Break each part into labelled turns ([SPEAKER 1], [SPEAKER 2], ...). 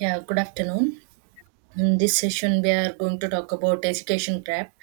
[SPEAKER 1] Yeah, good afternoon. In this session, we are going to talk about education gap.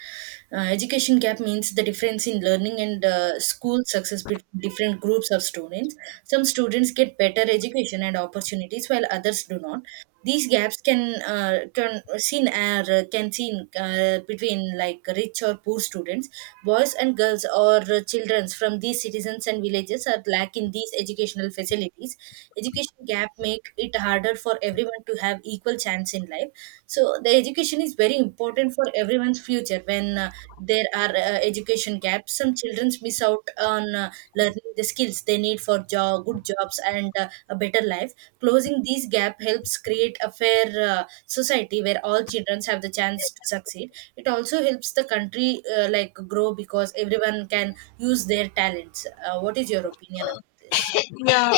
[SPEAKER 1] Education gap means the difference in learning and school success between different groups of students. Some students get better education and opportunities while others do not. These gaps can seen between like rich or poor students, boys and girls, or children from these citizens and villages are lacking these educational facilities. Education gap make it harder for everyone to have equal chance in life, so the education is very important for everyone's future. When there are education gaps, some children miss out on learning the skills they need for job, good jobs, and a better life. Closing these gap helps create a fair society where all children have the chance to succeed. It also helps the country like grow because everyone can use their talents. What is your opinion about this?
[SPEAKER 2] Yeah,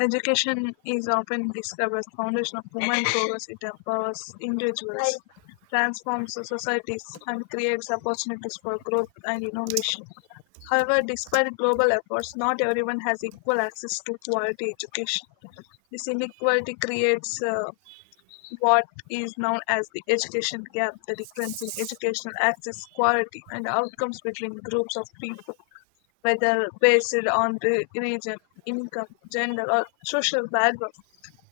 [SPEAKER 2] education is often described as the foundation of human progress. It empowers individuals, transforms the societies, and creates opportunities for growth and innovation. However, despite global efforts, not everyone has equal access to quality education. This inequality creates what is known as the education gap, the difference in educational access, quality, and outcomes between groups of people, whether based on region, income, gender, or social background.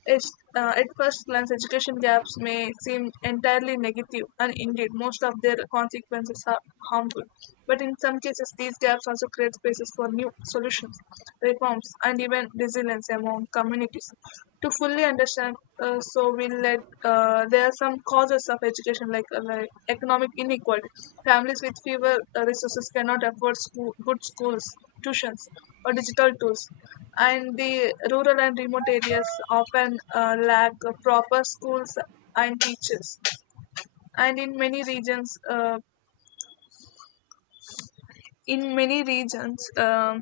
[SPEAKER 2] It's, at first glance, education gaps may seem entirely negative, and indeed, most of their consequences are harmful. But in some cases, these gaps also create spaces for new solutions, reforms, and even resilience among communities. To fully understand, so we let there are some causes of education, like economic inequality. Families with fewer resources cannot afford good schools, tuitions, or digital tools. And the rural and remote areas often lack proper schools and teachers. And in many regions, in many regions um,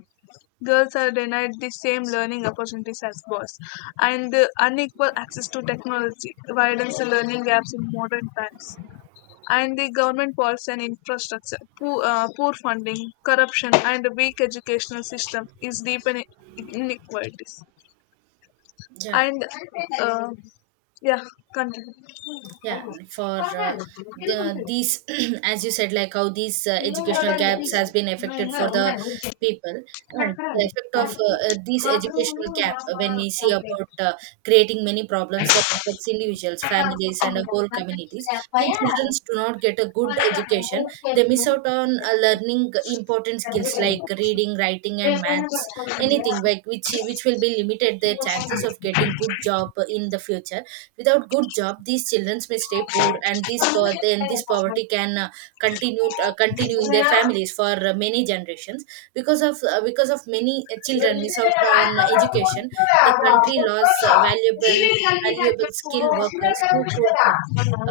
[SPEAKER 2] girls are denied the same learning opportunities as boys. And the unequal access to technology widens the learning gaps in modern times. And the government policy and infrastructure, poor funding, corruption, and a weak educational system is deepening inequalities.
[SPEAKER 1] Yeah.
[SPEAKER 2] And uh, ya kan
[SPEAKER 1] Yeah. for
[SPEAKER 2] kalau nggak
[SPEAKER 1] uh,
[SPEAKER 2] ada, kilo pun
[SPEAKER 1] the,
[SPEAKER 2] tidak
[SPEAKER 1] these as you said, like how these
[SPEAKER 2] kilo
[SPEAKER 1] educational
[SPEAKER 2] orang ini
[SPEAKER 1] gaps has been
[SPEAKER 2] nggak
[SPEAKER 1] affected
[SPEAKER 2] nggak
[SPEAKER 1] for the
[SPEAKER 2] orang ini
[SPEAKER 1] people and
[SPEAKER 2] kotoran
[SPEAKER 1] the
[SPEAKER 2] aja,
[SPEAKER 1] effect of
[SPEAKER 2] kamu
[SPEAKER 1] these
[SPEAKER 2] kamu
[SPEAKER 1] educational gap,
[SPEAKER 2] kamu
[SPEAKER 1] when we see
[SPEAKER 2] sampai
[SPEAKER 1] about creating many problems that affects individuals,
[SPEAKER 2] kamu
[SPEAKER 1] families, and
[SPEAKER 2] kamu
[SPEAKER 1] a whole communities.
[SPEAKER 2] kayak apa
[SPEAKER 1] When
[SPEAKER 2] ya
[SPEAKER 1] children do not get a good
[SPEAKER 2] orang orang ini
[SPEAKER 1] education,
[SPEAKER 2] kayak
[SPEAKER 1] they miss out on learning important skills like reading, writing, and maths,
[SPEAKER 2] siapa
[SPEAKER 1] anything like which will be limited their chances of getting good job in the future. Without good job, these children may stay poor, and then this
[SPEAKER 2] siapa
[SPEAKER 1] poverty can continue in their
[SPEAKER 2] ya.
[SPEAKER 1] families for many generations. Because of many children miss out
[SPEAKER 2] So
[SPEAKER 1] on education, the country lost valuable skilled workers who could uh,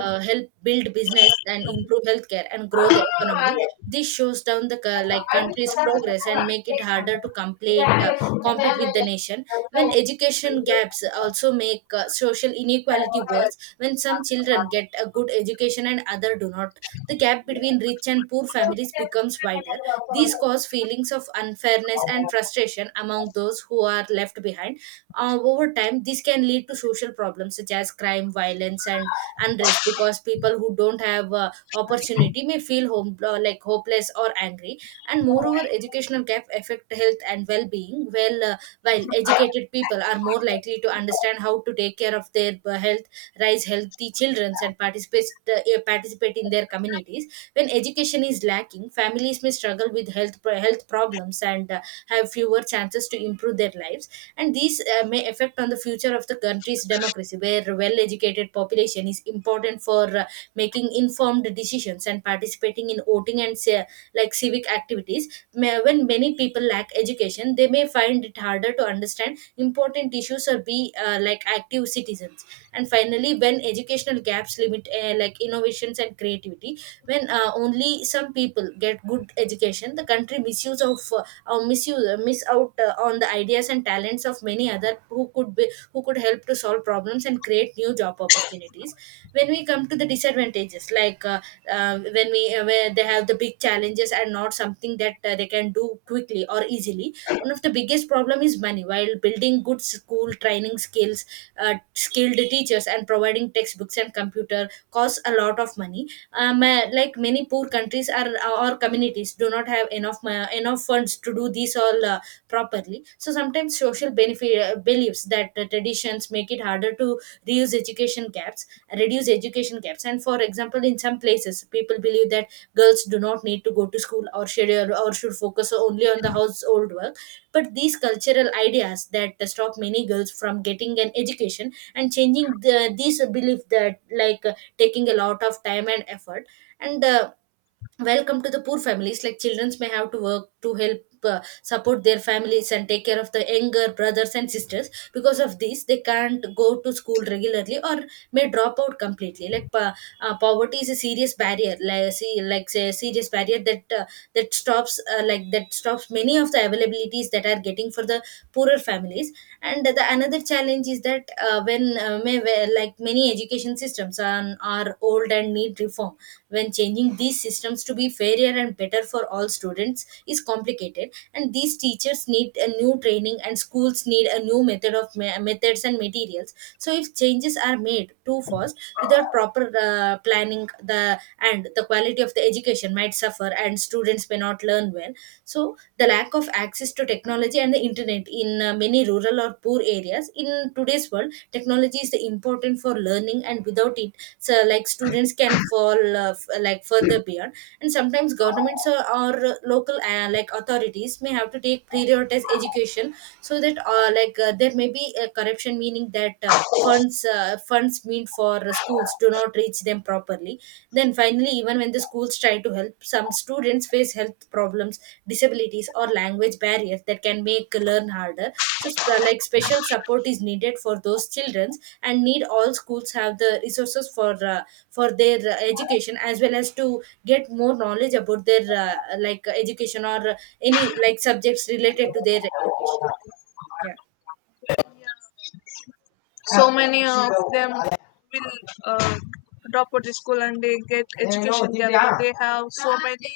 [SPEAKER 1] uh, help build business and improve healthcare and grow the economy. This shows down the like country's progress and make it harder to complete compete with the nation. When education gaps also make social inequality worse, when some children get a good education and other do not, the gap between rich and poor families becomes wider. These cause feelings of unfairness and frustration among those who are left behind. Over time, this can lead to social problems such as crime, violence, and unrest, because people who don't have opportunity may feel like hopeless or angry. And moreover, educational gap affect health and well-being. Well, while educated people are more likely to understand how to take care of their health, raise healthy children, and participate uh, participate in their communities. When education is lacking, families may struggle with health problems and have fewer chances to improve their lives. And these may affect on the future of the country's democracy, where well educated population is important for making informed decisions and participating in voting and like civic activities. When many people lack education, they may find it harder to understand important issues or be like active citizens. And finally, when educational gaps limit like innovations and creativity, when only some people get good education, the country misuse of or misuse miss out on the ideas and talents of many other who could be who could help to solve problems and create new job opportunities. When we come to the disadvantages, when we where they have the big challenges and not something that they can do quickly or easily, one of the biggest problem is money, while building good school, training skills, skilled teachers, and providing textbooks and computer costs a lot of money. Like many poor countries are or communities do not have enough enough funds to do this all properly. So sometimes social benefit, beliefs that traditions make it harder to reuse education gaps reduce education gaps. And for example, in some places people believe that girls do not need to go to school or should focus only on the household work, but these cultural ideas that stop many girls from getting an education, and changing this belief that like taking a lot of time and effort. And welcome to the poor families, like childrens may have to work to help support their families and take care of the younger brothers and sisters. Because of this, they can't go to school regularly or may drop out completely. Poverty is a serious barrier, like say a serious barrier that stops like that stops many of the availabilities that are getting for the poorer families. And the another challenge is that like many education systems are old and need reform. When changing these systems to be fairer and better for all students is complicated, and these teachers need a new training, and schools need a new methods and materials. So if changes are made too fast without proper planning, the quality of the education might suffer and students may not learn well. So the lack of access to technology and the internet in many rural or poor areas, in today's world technology is the important for learning, and without it, so like students can fall like further beyond. And sometimes governments or local like authorities may have to take prioritize education, so that there may be a corruption, meaning that funds meant for schools do not reach them properly. Then finally, even when the schools try to help, some students face health problems, disabilities, or language barriers that can make learn harder. So like special support is needed for those children, and need all schools have the resources for their education, as well as to get more knowledge about their education or any like subjects related to their education. Yeah.
[SPEAKER 2] many of them will uh, drop out of school and they get education there. They have so many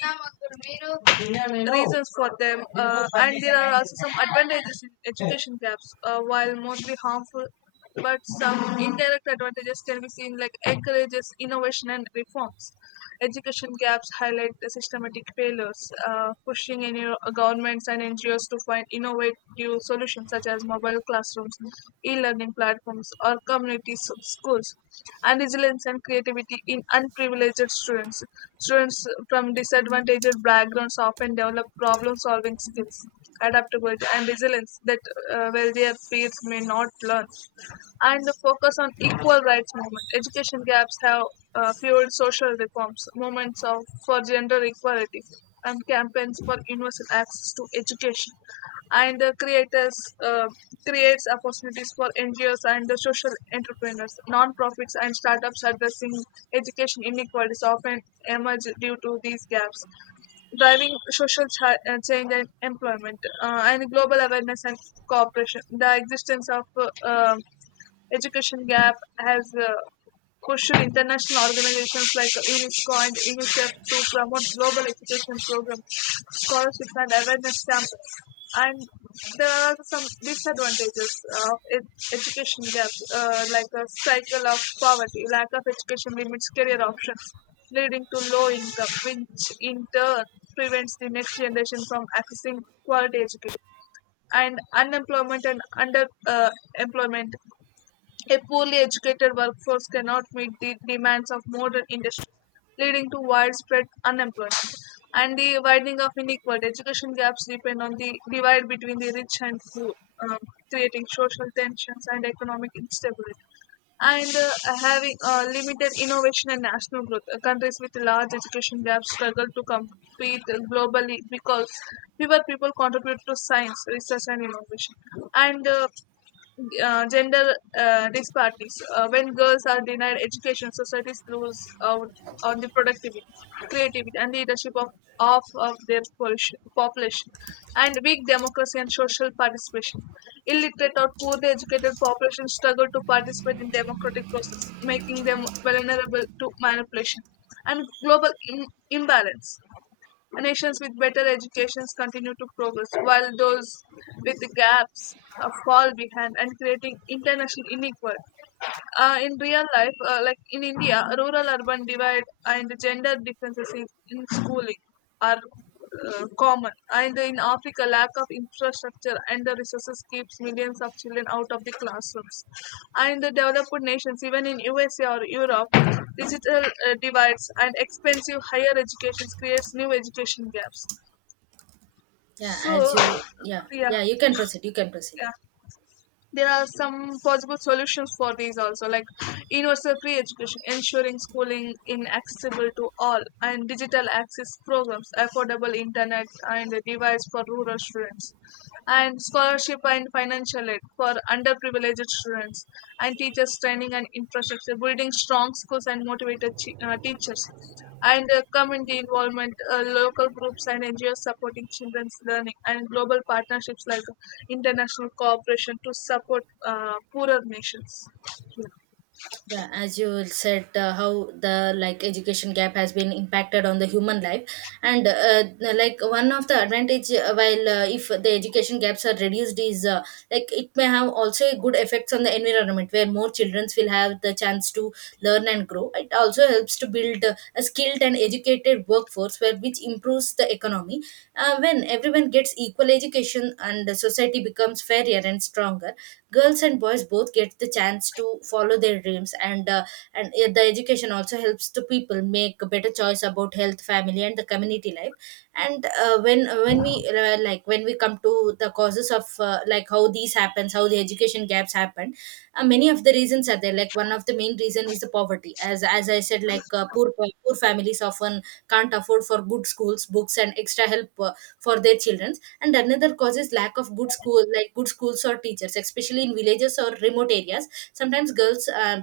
[SPEAKER 2] reasons for them, and there are also some advantages in education gaps. While mostly harmful, but some indirect advantages can be seen, like encourages innovation and reforms. Education gaps highlight the systematic failures, pushing in your governments and NGOs to find innovative solutions such as mobile classrooms, e-learning platforms, or community schools, and resilience and creativity in unprivileged students. Students from disadvantaged backgrounds often develop problem-solving skills, adaptability, and resilience that wealthier peers may not learn. And the focus on equal rights movement. Education gaps have fueled social reforms, movements for gender equality, and campaigns for universal access to education. And uh, creators uh, creates opportunities for NGOs and the social entrepreneurs, non-profits, and startups addressing education inequalities often emerge due to these gaps, driving social change and employment, and global awareness and cooperation. The existence of education gap has pushed international organizations like UNESCO and UNICEF to promote global education programs, scholarships, and awareness campaigns. And there are some disadvantages of education gap, like a cycle of poverty. Lack of education limits career options, leading to low income, which in turn prevents the next generation from accessing quality education. And unemployment and under employment, a poorly educated workforce cannot meet the demands of modern industries, leading to widespread unemployment. And the widening of inequality, education gaps depend on the divide between the rich and poor, um, creating social tensions and economic instability. And having limited innovation and national growth. Countries with large education gaps struggle to compete globally because fewer people contribute to science, research, and innovation. And gender disparities. When girls are denied education, societies lose out on the productivity, creativity, and leadership of their population, and weak democracy and social participation. Illiterate or poorly educated populations struggle to participate in democratic process, making them vulnerable to manipulation and global imbalance. Nations with better educations continue to progress, while those with gaps fall behind and creating international inequality. In real life, like in India, rural urban divide and gender differences in schooling are common. And in Africa, lack of infrastructure and the resources keeps millions of children out of the classrooms. And the developed nations, even in USA or Europe, digital divides and expensive higher education creates new education gaps.
[SPEAKER 1] Yeah, as
[SPEAKER 2] So,
[SPEAKER 1] you. Yeah.
[SPEAKER 2] yeah,
[SPEAKER 1] Yeah, you can proceed, you can proceed.
[SPEAKER 2] yeah,
[SPEAKER 1] Yeah.
[SPEAKER 2] there are some possible solutions for these also, like universal free education ensuring schooling in accessible to all, and digital access programs, affordable internet and device for rural students, and scholarship and financial aid for underprivileged students, and teachers training and infrastructure, building strong schools and motivated teachers, and community involvement, local groups and NGOs supporting children's learning, and global partnerships like international cooperation to support poorer nations.
[SPEAKER 1] Yeah, as you said, how the like education gap has been impacted on the human life. And like one of the advantage, while if the education gaps are reduced is like it may have also a good effects on the environment, where more children will have the chance to learn and grow. It also helps to build a skilled and educated workforce where which improves the economy. When everyone gets equal education and the society becomes fairer and stronger, girls and boys both get the chance to follow their dreams, and the education also helps to people make a better choice about health, family, and the community life. And when we like when we come to the causes of like how these happens, how the education gaps happen, many of the reasons are there. Like one of the main reason is the poverty, as I said. Like poor families often can't afford for good schools, books, and extra help for their children. And another cause is lack of good school, like good schools or teachers, especially in villages or remote areas. Sometimes girls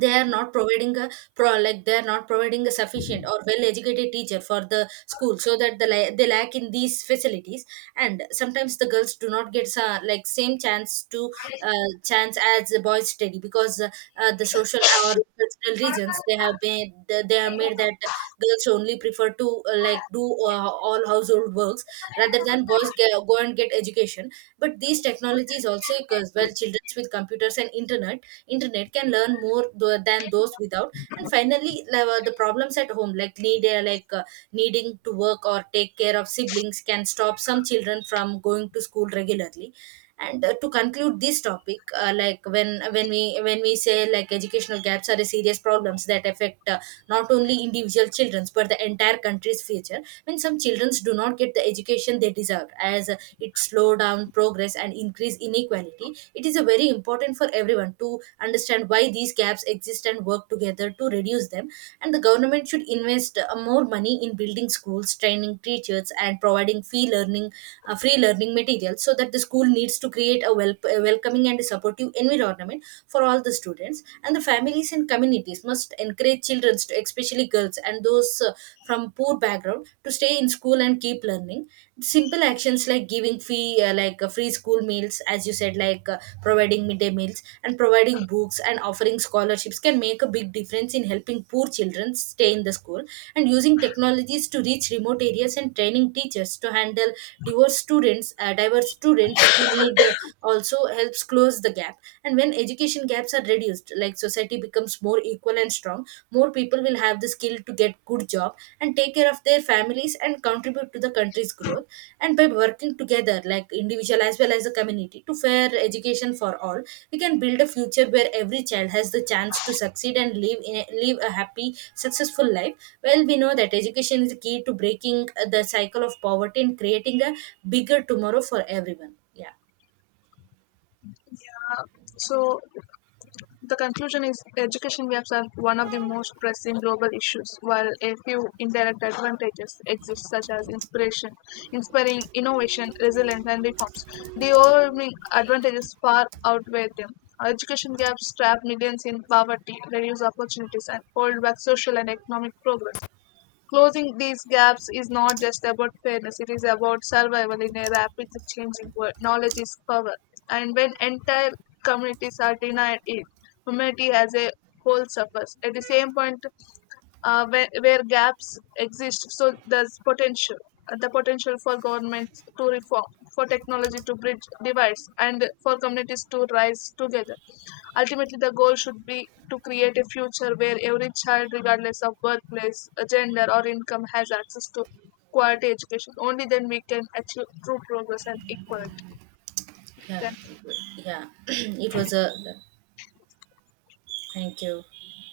[SPEAKER 1] they are not providing a pro like they are not providing a sufficient or well educated teacher for the school, so that they lack in these facilities. And sometimes the girls do not get like same chance to uh, chance as the boys study, because the social or cultural reasons, they have made that girls only prefer to like do all household works rather than boys go and get education. But these technologies also cause well children with computers and internet can learn more than those without. And finally, the problems at home, like needing to work or take care of siblings can stop some children from going to school regularly. And to conclude this topic, like when we say like educational gaps are a serious problems that affect not only individual children's but the entire country's future. When some childrens do not get the education they deserve, as it slow down progress and increase inequality, it is a very important for everyone to understand why these gaps exist and work together to reduce them. And the government should invest more money in building schools, training teachers, and providing free learning, free learning material, so that the school needs to create a welcoming and supportive environment for all the students. And the families and communities must encourage children, especially girls and those from poor background, to stay in school and keep learning. Simple actions like giving free free school meals, as you said, like providing midday meals and providing books and offering scholarships can make a big difference in helping poor children stay in the school. And using technologies to reach remote areas and training teachers to handle diverse students to need also helps close the gap. And when education gaps are reduced, like society becomes more equal and strong, more people will have the skill to get good job and take care of their families and contribute to the country's growth. And by working together, like individual as well as the community, to fair education for all, we can build a future where every child has the chance to succeed and live a happy successful life. Well, we know that education is the key to breaking the cycle of poverty and creating a bigger tomorrow for everyone. Yeah.
[SPEAKER 2] So, the conclusion is education gaps are one of the most pressing global issues, while a few indirect advantages exist, such as inspiration, inspiring innovation, resilience, and reforms. The overwhelming advantages far outweigh them. Education gaps trap millions in poverty, reduce opportunities, and hold back social and economic progress. Closing these gaps is not just about fairness, it is about survival in a rapidly changing world. Knowledge is power, and when entire communities are denied it, humanity as a whole suffers. At the same point, where gaps exist, so there's potential the potential for governments to reform, for technology to bridge divides, and for communities to rise together. Ultimately, the goal should be to create a future where every child, regardless of birthplace, gender, or income, has access to quality education. Only then we can achieve true progress and equality.
[SPEAKER 1] Yeah.
[SPEAKER 2] Then
[SPEAKER 1] Yeah, it was a thank you.